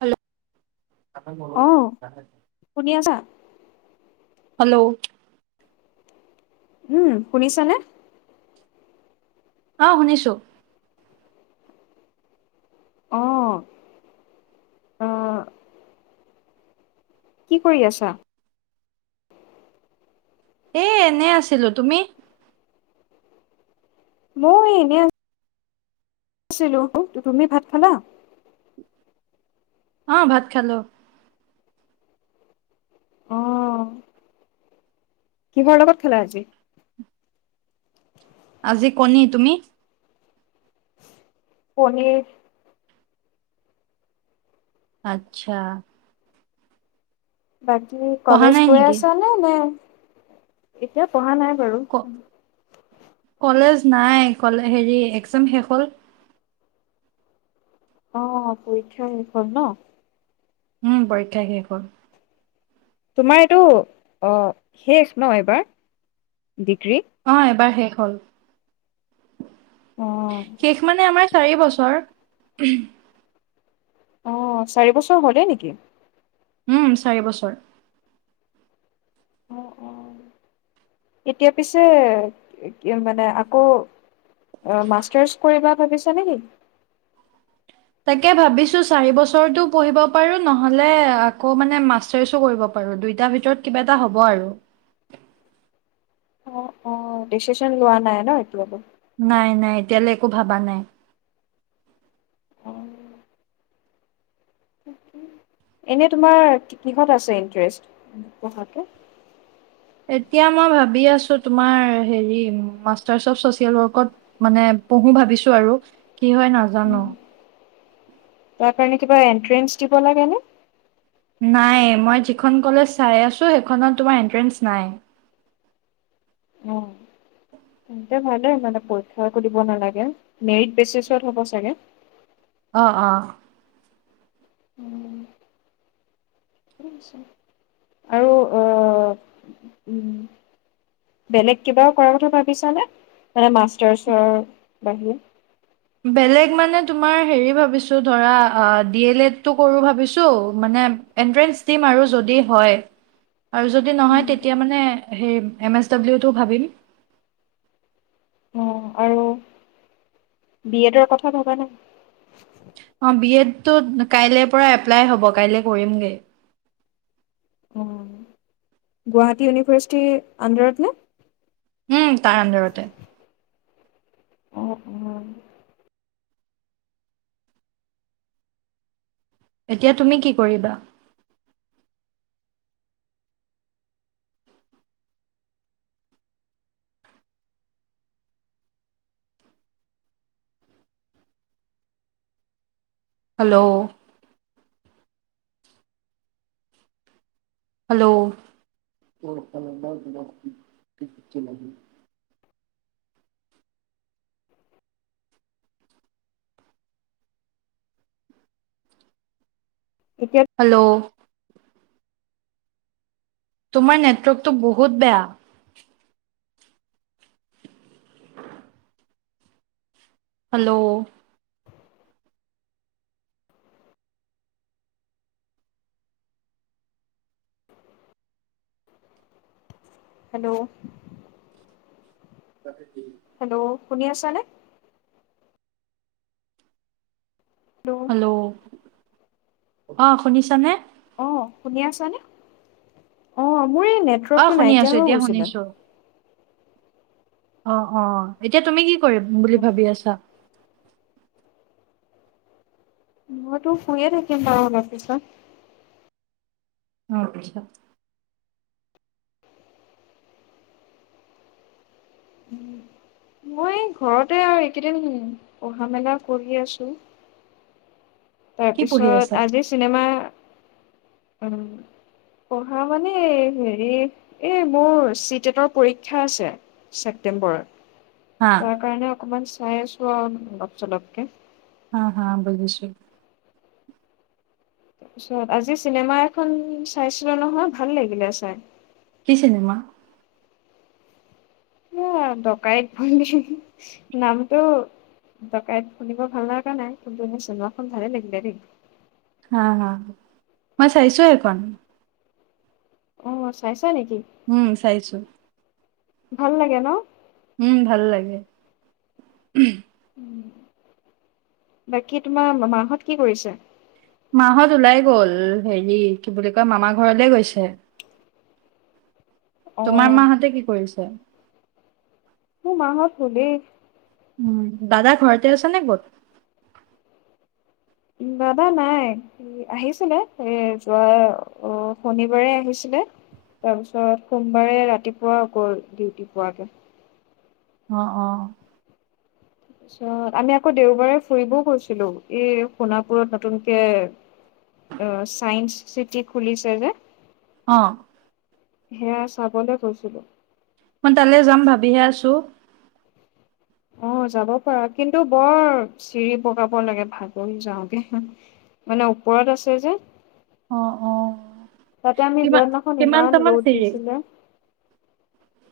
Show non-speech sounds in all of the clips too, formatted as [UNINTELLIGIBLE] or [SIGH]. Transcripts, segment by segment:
Hello অহ শুনি আছা? হেল্ল'। উম শুনিছ নে? অ শুনিছো। অঁ আহ। কি কৰি আছা? এ এনে আছিলো, তুমি? মই এনে। আছিলো, তুমি ভাত খালা? অ ভাত খালো। অহ কিহৰ লগত খেলা আজি? আজি কনী, তুমি? পনীৰ। আচ্ছা। বাকী পঢ়া কলেজ নাই গৈ নেকি আছ নে? নে এতিয়া পঢ়া নাই। বাৰু ক কলেজ নাই কলে হেৰি এক্জাম শেষ হ'ল। অঁ, পৰীক্ষা শেষ হ'ল ন। উম পৰীক্ষা শেষ হ'ল। তোমাৰ এইটো অঁ, শেষ ন এইবাৰ। ডিগ্ৰী অঁ, এবাৰ শেষ হ'ল। অ শেষ মানে আমাৰ চাৰি বছৰ অঁ, চাৰি বছৰ হ'লেই নেকি। উম, চাৰি বছৰ। অঁ, অ, এতিয়া পিছে মানে আকৌ মাষ্টাৰৰ্চ কৰিবা ভাবিছা নেকি। তাকে ভাবিছো চাৰি বছৰতো পঢ়িব পাৰো নহ'লে আকৌ মানে মাষ্টাৰছো কৰিব পাৰো, দুইটা ভিতৰত কিবা এটা হ'ব আৰু। অঁ, ডিচিশ্যন লোৱা নাই ন এতিয়ালৈ। নাই নাই এতিয়ালৈ একো ভাবা নাই। অ'। এনে তোমাৰ কিহত আছে ইণ্টাৰেষ্ট, পঢ়াটো। এতিয়া মই ভাবি আছো তোমাৰ হেৰি মাষ্টাৰ্ছ অফ চচিয়েল ৱৰ্কত মানে পঢ়ো ভাবিছো আৰু। কি হয় নাজানো। তাৰ কাৰণে কিবা এন্ট্ৰেন্ঞ্চ দিব লাগে নে। নাই মই যিখন কলেজ চাই আছোঁ সেইখনত তোমাৰ এন্ট্ৰেঞ্চ নাই। অ', তেন্তে ভালেই মানে পৰীক্ষা একো দিব নালাগে, মেৰিট বেচিছত হ'ব চাগে। অঁ, অঁ। [UNINTELLIGIBLE] আৰু উম বেলেগ কিবাও কৰাৰ কথা ভাবিছানে, মানে মাষ্টাৰছৰ বাহিৰে। বেলেগ মানে তোমাৰ হেৰি ভাবিছোঁ ধৰা ডি এল এডটো কৰোঁ ভাবিছোঁ মানে এন্ট্ৰেন্ঞ্চ দিম আৰু যদি হয় আৰু যদি নহয় তেতিয়া মানে হ এম এছ ডাব্লিউটো ভাবিম। অ', আৰু বি এডৰ কথা ভবা নাই। অ বি এডটো কাইলেৰ পৰা এপ্লাই হ'ব কাইলে কৰিমগে। অঁ, গুৱাহাটী ইউনিভাৰ্চিটিৰ আণ্ডাৰত নে। উম তাৰ আণ্ডাৰতে। অঁ, অঁ। এতিয়া তুমি কি কৰিবা। হেল্ল'। হেল্ল। এতিয়া হেল্ল'। তোমাৰ নেটৱৰ্কটো বহুত বেয়া। [INAUDIBLE] হেল্ল'। হেল্ল'। [INAUDIBLE] হেল্ল' শুনি আছানে। হেল্ল'। অঁ শুনিছা নে। অঁ শুনি আছা নে, অঁ মোৰ এই অ নেটৱৰ্কটো শুনি নাইকিয়া আছো হৈ এতিয়া গৈছিলে। শুনিছো অ', - অ ', এতিয়া তুমি কি? -কৰিম বুলি ভাবি আছা? মইতো শুয়ে থাকিম বাৰু অলপ পিছত। অ ', পিছত এই ঘৰতে আৰু এইকেইদিন পঢ়া- মেলা কৰি আছো। কি পঢ়ি আছা তাৰপিছত আজি চিনেমা, উম, পঢ়া মানে হেৰি এই মোৰ চি-টেটৰ পৰীক্ষা আছে হা ছেপ্তেম্বৰত। তাৰ কাৰণে অকমান, চাই আছো আৰু অলপ - চলপকে, হা -হা বুজিছোঁ। তাৰপিছত আজি চিনেমা এখন চাইছিলো নহয়, ভাল লাগিলে চাই। কি চিনেমা? এ ', ডকাইত বুলি, নামটো ডকাইত শুনিব ভাল লগা নাই কিন্তু এনে চিনেমাখন ভালে লাগিলে দেই। হা-হা মই চাইছো এইখন। অ', চাইছো। উম, চাইছো। ভাল লাগে ন', উম, ভাল লাগে। বাকী তোমাৰ মাহত কি কৰিছে? মাহত ওলাই গল হেৰি কি বুলি কয় মামাৰ ঘৰলে গৈছে? তোমাৰ অ' মাহঁতে কি কৰিছে? মোৰ মা-হত শুলেই। উম', দাদা ঘৰতে আছে নে, গত? দাদা নাই আহিছিলে। এ', যোৱা শনিবাৰে আহিছিলে তাৰপিছত সোমবাৰে ৰাতিপুৱা গল ডিউটি পোৱাকে। অ', - অ', তাৰপিছত আমি আকৌ দেওবাৰে ফুৰিবও গৈছিলোঁ। এই সোণাপুৰত নতুনকে চাইন্স চিটি খুলিছে যে, অহ, সেয়া চাবলৈ গৈছিলো। মই তালৈ যাম ভাবিহে আছো। অহ, 'যাব পাৰা কিন্তু বৰ চিৰি বগাব লাগে ভাগৰি যাওঁগে, মানে ওপৰত আছে যে। অ', অ', তাতে আমি কিমান যাৱাদিনাখন ইমান কিমানটামান ৰদ চিৰি? দিছিলে।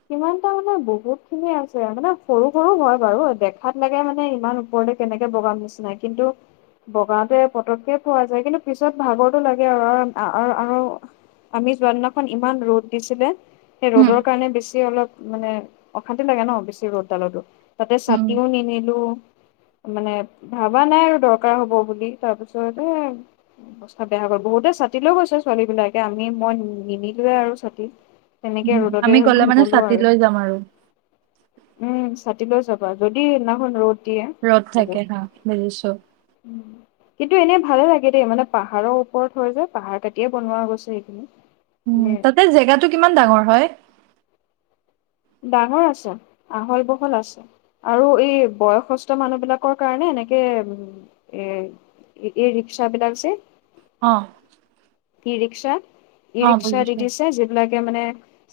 কিমানটা মানে বহুত খিনি আছে মানে সৰু, সৰু, হয় বাৰু দেখাত লাগে মানে ইমান ওপৰলে কেনেকে বগাম নিচিনা। কিন্তু বগাওতে পটককে পোৱা যায় কিন্তু পিছত ভাগৰটো লাগে আৰু -, আৰু আমি যোৱা দিনাখন ইমান ৰ'দ দিছিলে সেই উম। ৰ'দৰ কাৰণে বেছি অলপ মানে অশান্তি লাগে ন ', বেছি ৰ'দালতো, তাতে উম, ছাতিও নিনিলো মানে ভাবা নাই আৰু দৰকাৰ হ'ব বুলি তাৰ পিছতে এ ', অৱস্থা বেয়া হৈ গল, বহুতে ছাতিলেও গৈছে ছোৱালী বিলাকে। এ', আমি মই নিনিলোৱে আৰু ছাতি। তেনেকে উম, ৰ'দতে আমি গ'লে মানে গলো ছাতি আৰু লৈ যাম আৰু উম', ছা, ছাতি লৈ চাবা যদি সিদিনাখন ৰ'দ, দিয়ে ৰদ থাকে বহুত হা', বুজিছো। কিন্তু এনেই ভালে লাগে দেই, মানে পাহাৰৰ ওপৰত হয় যে, পাহাৰ কাটিয়ে বনোৱা বস্তু। যে কিনি। উম ', তাতে জেগাটো কিমান ডাঙৰ হয়? ডাঙৰ আছে। আহল- বহল আছে আৰু এই বয়সস্থ মানুহ বিলাকৰ কাৰণে এনেকে উম, এ, এই ৰিক্সাবলাক যে, অ কি ৰিক্সা ই অ', ৰিক্সা দি বুজিছো দিছে যিবিলাক থাকে মানে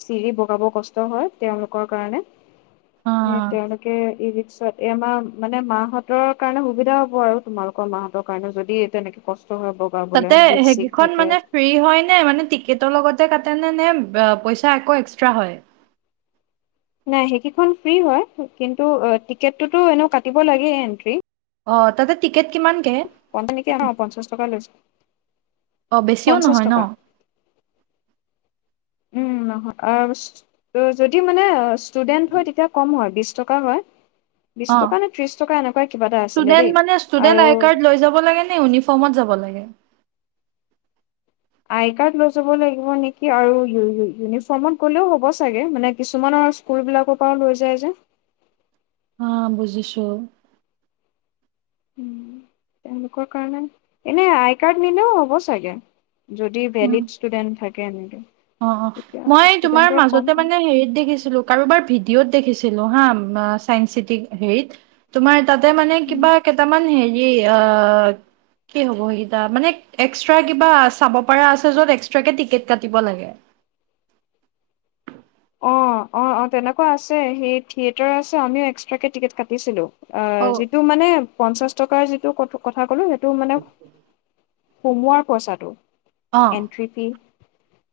চিৰি বগাব কষ্ট হয় তেওঁলোকৰ কাৰণে অ'। তেওঁলোকে ই ৰিক্সা এই আমাৰ মানে মাহঁতৰ কাৰণে সুবিধা হ'ব আৰু তোমালোকৰ মাহঁতৰ কাৰণে যদি তেনেকে কষ্ট হয় বগাবলে তাতে বিষ চিষ হেইকেখন থাকে মানে ফ্ৰী হয় নে মানে টিকেটৰ লগতে কা তেনে নে পইচা আকৌ এক্সট্ৰা হয় নাই সেইকেইখন ফ্ৰী হয় কিন্তু টিকেটটোতো এনেও কাটিব লাগেই এণ্ট্ৰি অ তাতে টিকেট কিমান নেকি অ পঞ্চাশ টকা লৈছে অ', বেছিও পঞ্চাশ নহয় ন? টকা উম নহয় আহ যদি মানে ষ্টুডেন্ট হয় তেতিয়া কম হয় বিশ টকা হয় বিশ অ টকা নে ত্ৰিশ টকা এনেকুৱা কিবা এটা আছিলে ষ্টুডেন্ট দেই মানে ষ্টুডেন্ট আয় আৰু কাৰ্ড লৈ যাব লাগে নে ইউনিফৰ্মত যাব যাব লাগে আই কাৰ্ড লৈ যাব লাগিব নেকি আৰু ইউ ইউনিফৰ্মত গ'লেও হ'ব চাগে মানে কিছুমানৰ স্কুলবিলাকৰ পৰা লৈ যায় যে অ বুজিছো তেওঁলোকৰ কাৰণে এনে আই কাৰ্ড নিলেও হ'ব চাগে যদি উম। ভেলিড ষ্টুডেন্ট হয় কে আনিলো অ অ মই তোমাৰ মাজতে হয় মানে হেৰিত দেখিছিলো কাৰোবাৰ ভিডিঅত দেখিছিলো ছিলো বা মা চাইন চেতিং হেৰীত তোমাৰ তাতে মানে কিবা কেইটামান হেৰী হ অ কি হ'ব সেইকেইটা মানে এক্সট্ৰা কিবা চাব পাৰা আছে য'ত এক্সট্ৰা কে টিকেট কাটিব লাগে অঁ অঁ অঁ তেনেকুৱা আছে সেই থিয়েটাৰ আছে আমিও এক্সট্ৰাকে টিকেট কাটিছিলোঁ অ যিটো মানে পঞ্চাশ টকাৰ যিটো ক কথা কলো সেইটো সেইটো মানে সোমোৱাৰ পইচাটো অ এণ্ট্ৰি ফি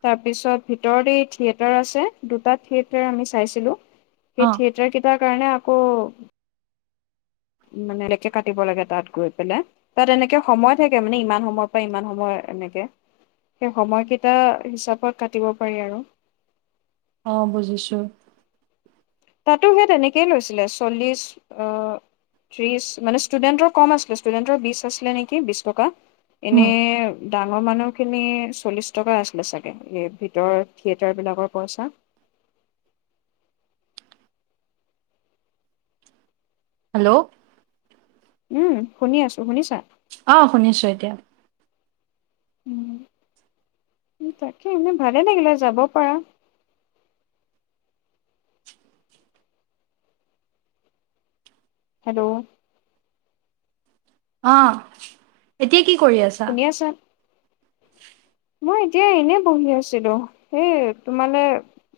তাৰপিছত ভিতৰত এই থিয়েটাৰ আছে দুটা থিয়েটাৰ আমি চাইছিলো অ সেই থিয়েটাৰ কেইটা কাৰণে আকৌ মানে এনেকে কাটিব লাগে তাত গৈ পেলাই তাত এনেকে সময় থাকে মানে ইমান সময়ৰ পৰা ইমান সময় এনেকে সেই সময়কেইটা হিচাপত কাটিব পাৰি আৰু অ বুজিছো তাতো সেই তেনেকেই লৈছিলে চল্লিছ অ ত্ৰিশ মানে ষ্টুডেণ্টৰ কম আছিলে ষ্টুডেণ্টৰ বিশ আছিলে নেকি বিশ টকা উম এনেই ডাঙৰ মানুহখিনি চল্লিছ টকা আছিলে চাগে এই ভিতৰৰ থিয়েটাৰবিলাকৰ পইচা হেল্ল' উম শুনি আছো শুনিছা অ শুনিছো এতিয়া উ তাকে এনেই ভালে লাগিলে যাব পাৰা হেল্ল' অ এতিয়া কি কৰি আছা হুমচ মই এতিয়া এনে বহি আছিলো সেই তোমালে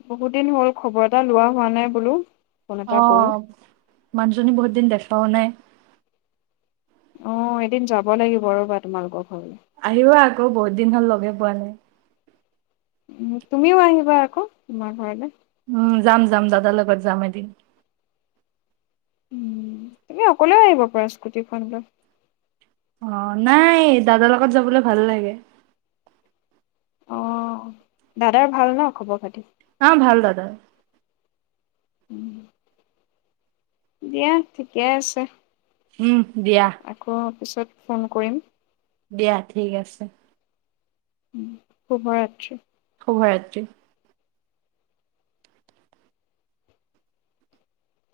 বহুত দিন হ'ল খবৰ এটা লোৱা হোৱা নাই বোলো ফোন এটা অ কৰো মানুহজনী বহুত দিন দেখাও নাই অ এদিন যাব লাগিব ৰ'বা তোমালোকৰ ঘৰ আহিব আকৌ বহুত দিন হ'ল লগে পোৱা নাই উম তুমিও আহিবা আকৌ আমাৰ ঘৰলে উম যাম যাম দাদাৰ লগত যাম এদিন তুমি অকলেও আহিব পাৰা স্কুটিখন লৈ অ নাই দাদাৰ লগত যাবলৈ ভাল লাগে অ দাদাৰ ভাল ন খবৰ খাতি অহ ভাল দাদাৰ দিয়া ঠিকে আছে উম দিয়া আকৌ পিছত ফোন কৰিম দিয়া ঠিক আছে শুভৰাত্ৰি শুভৰাত্ৰি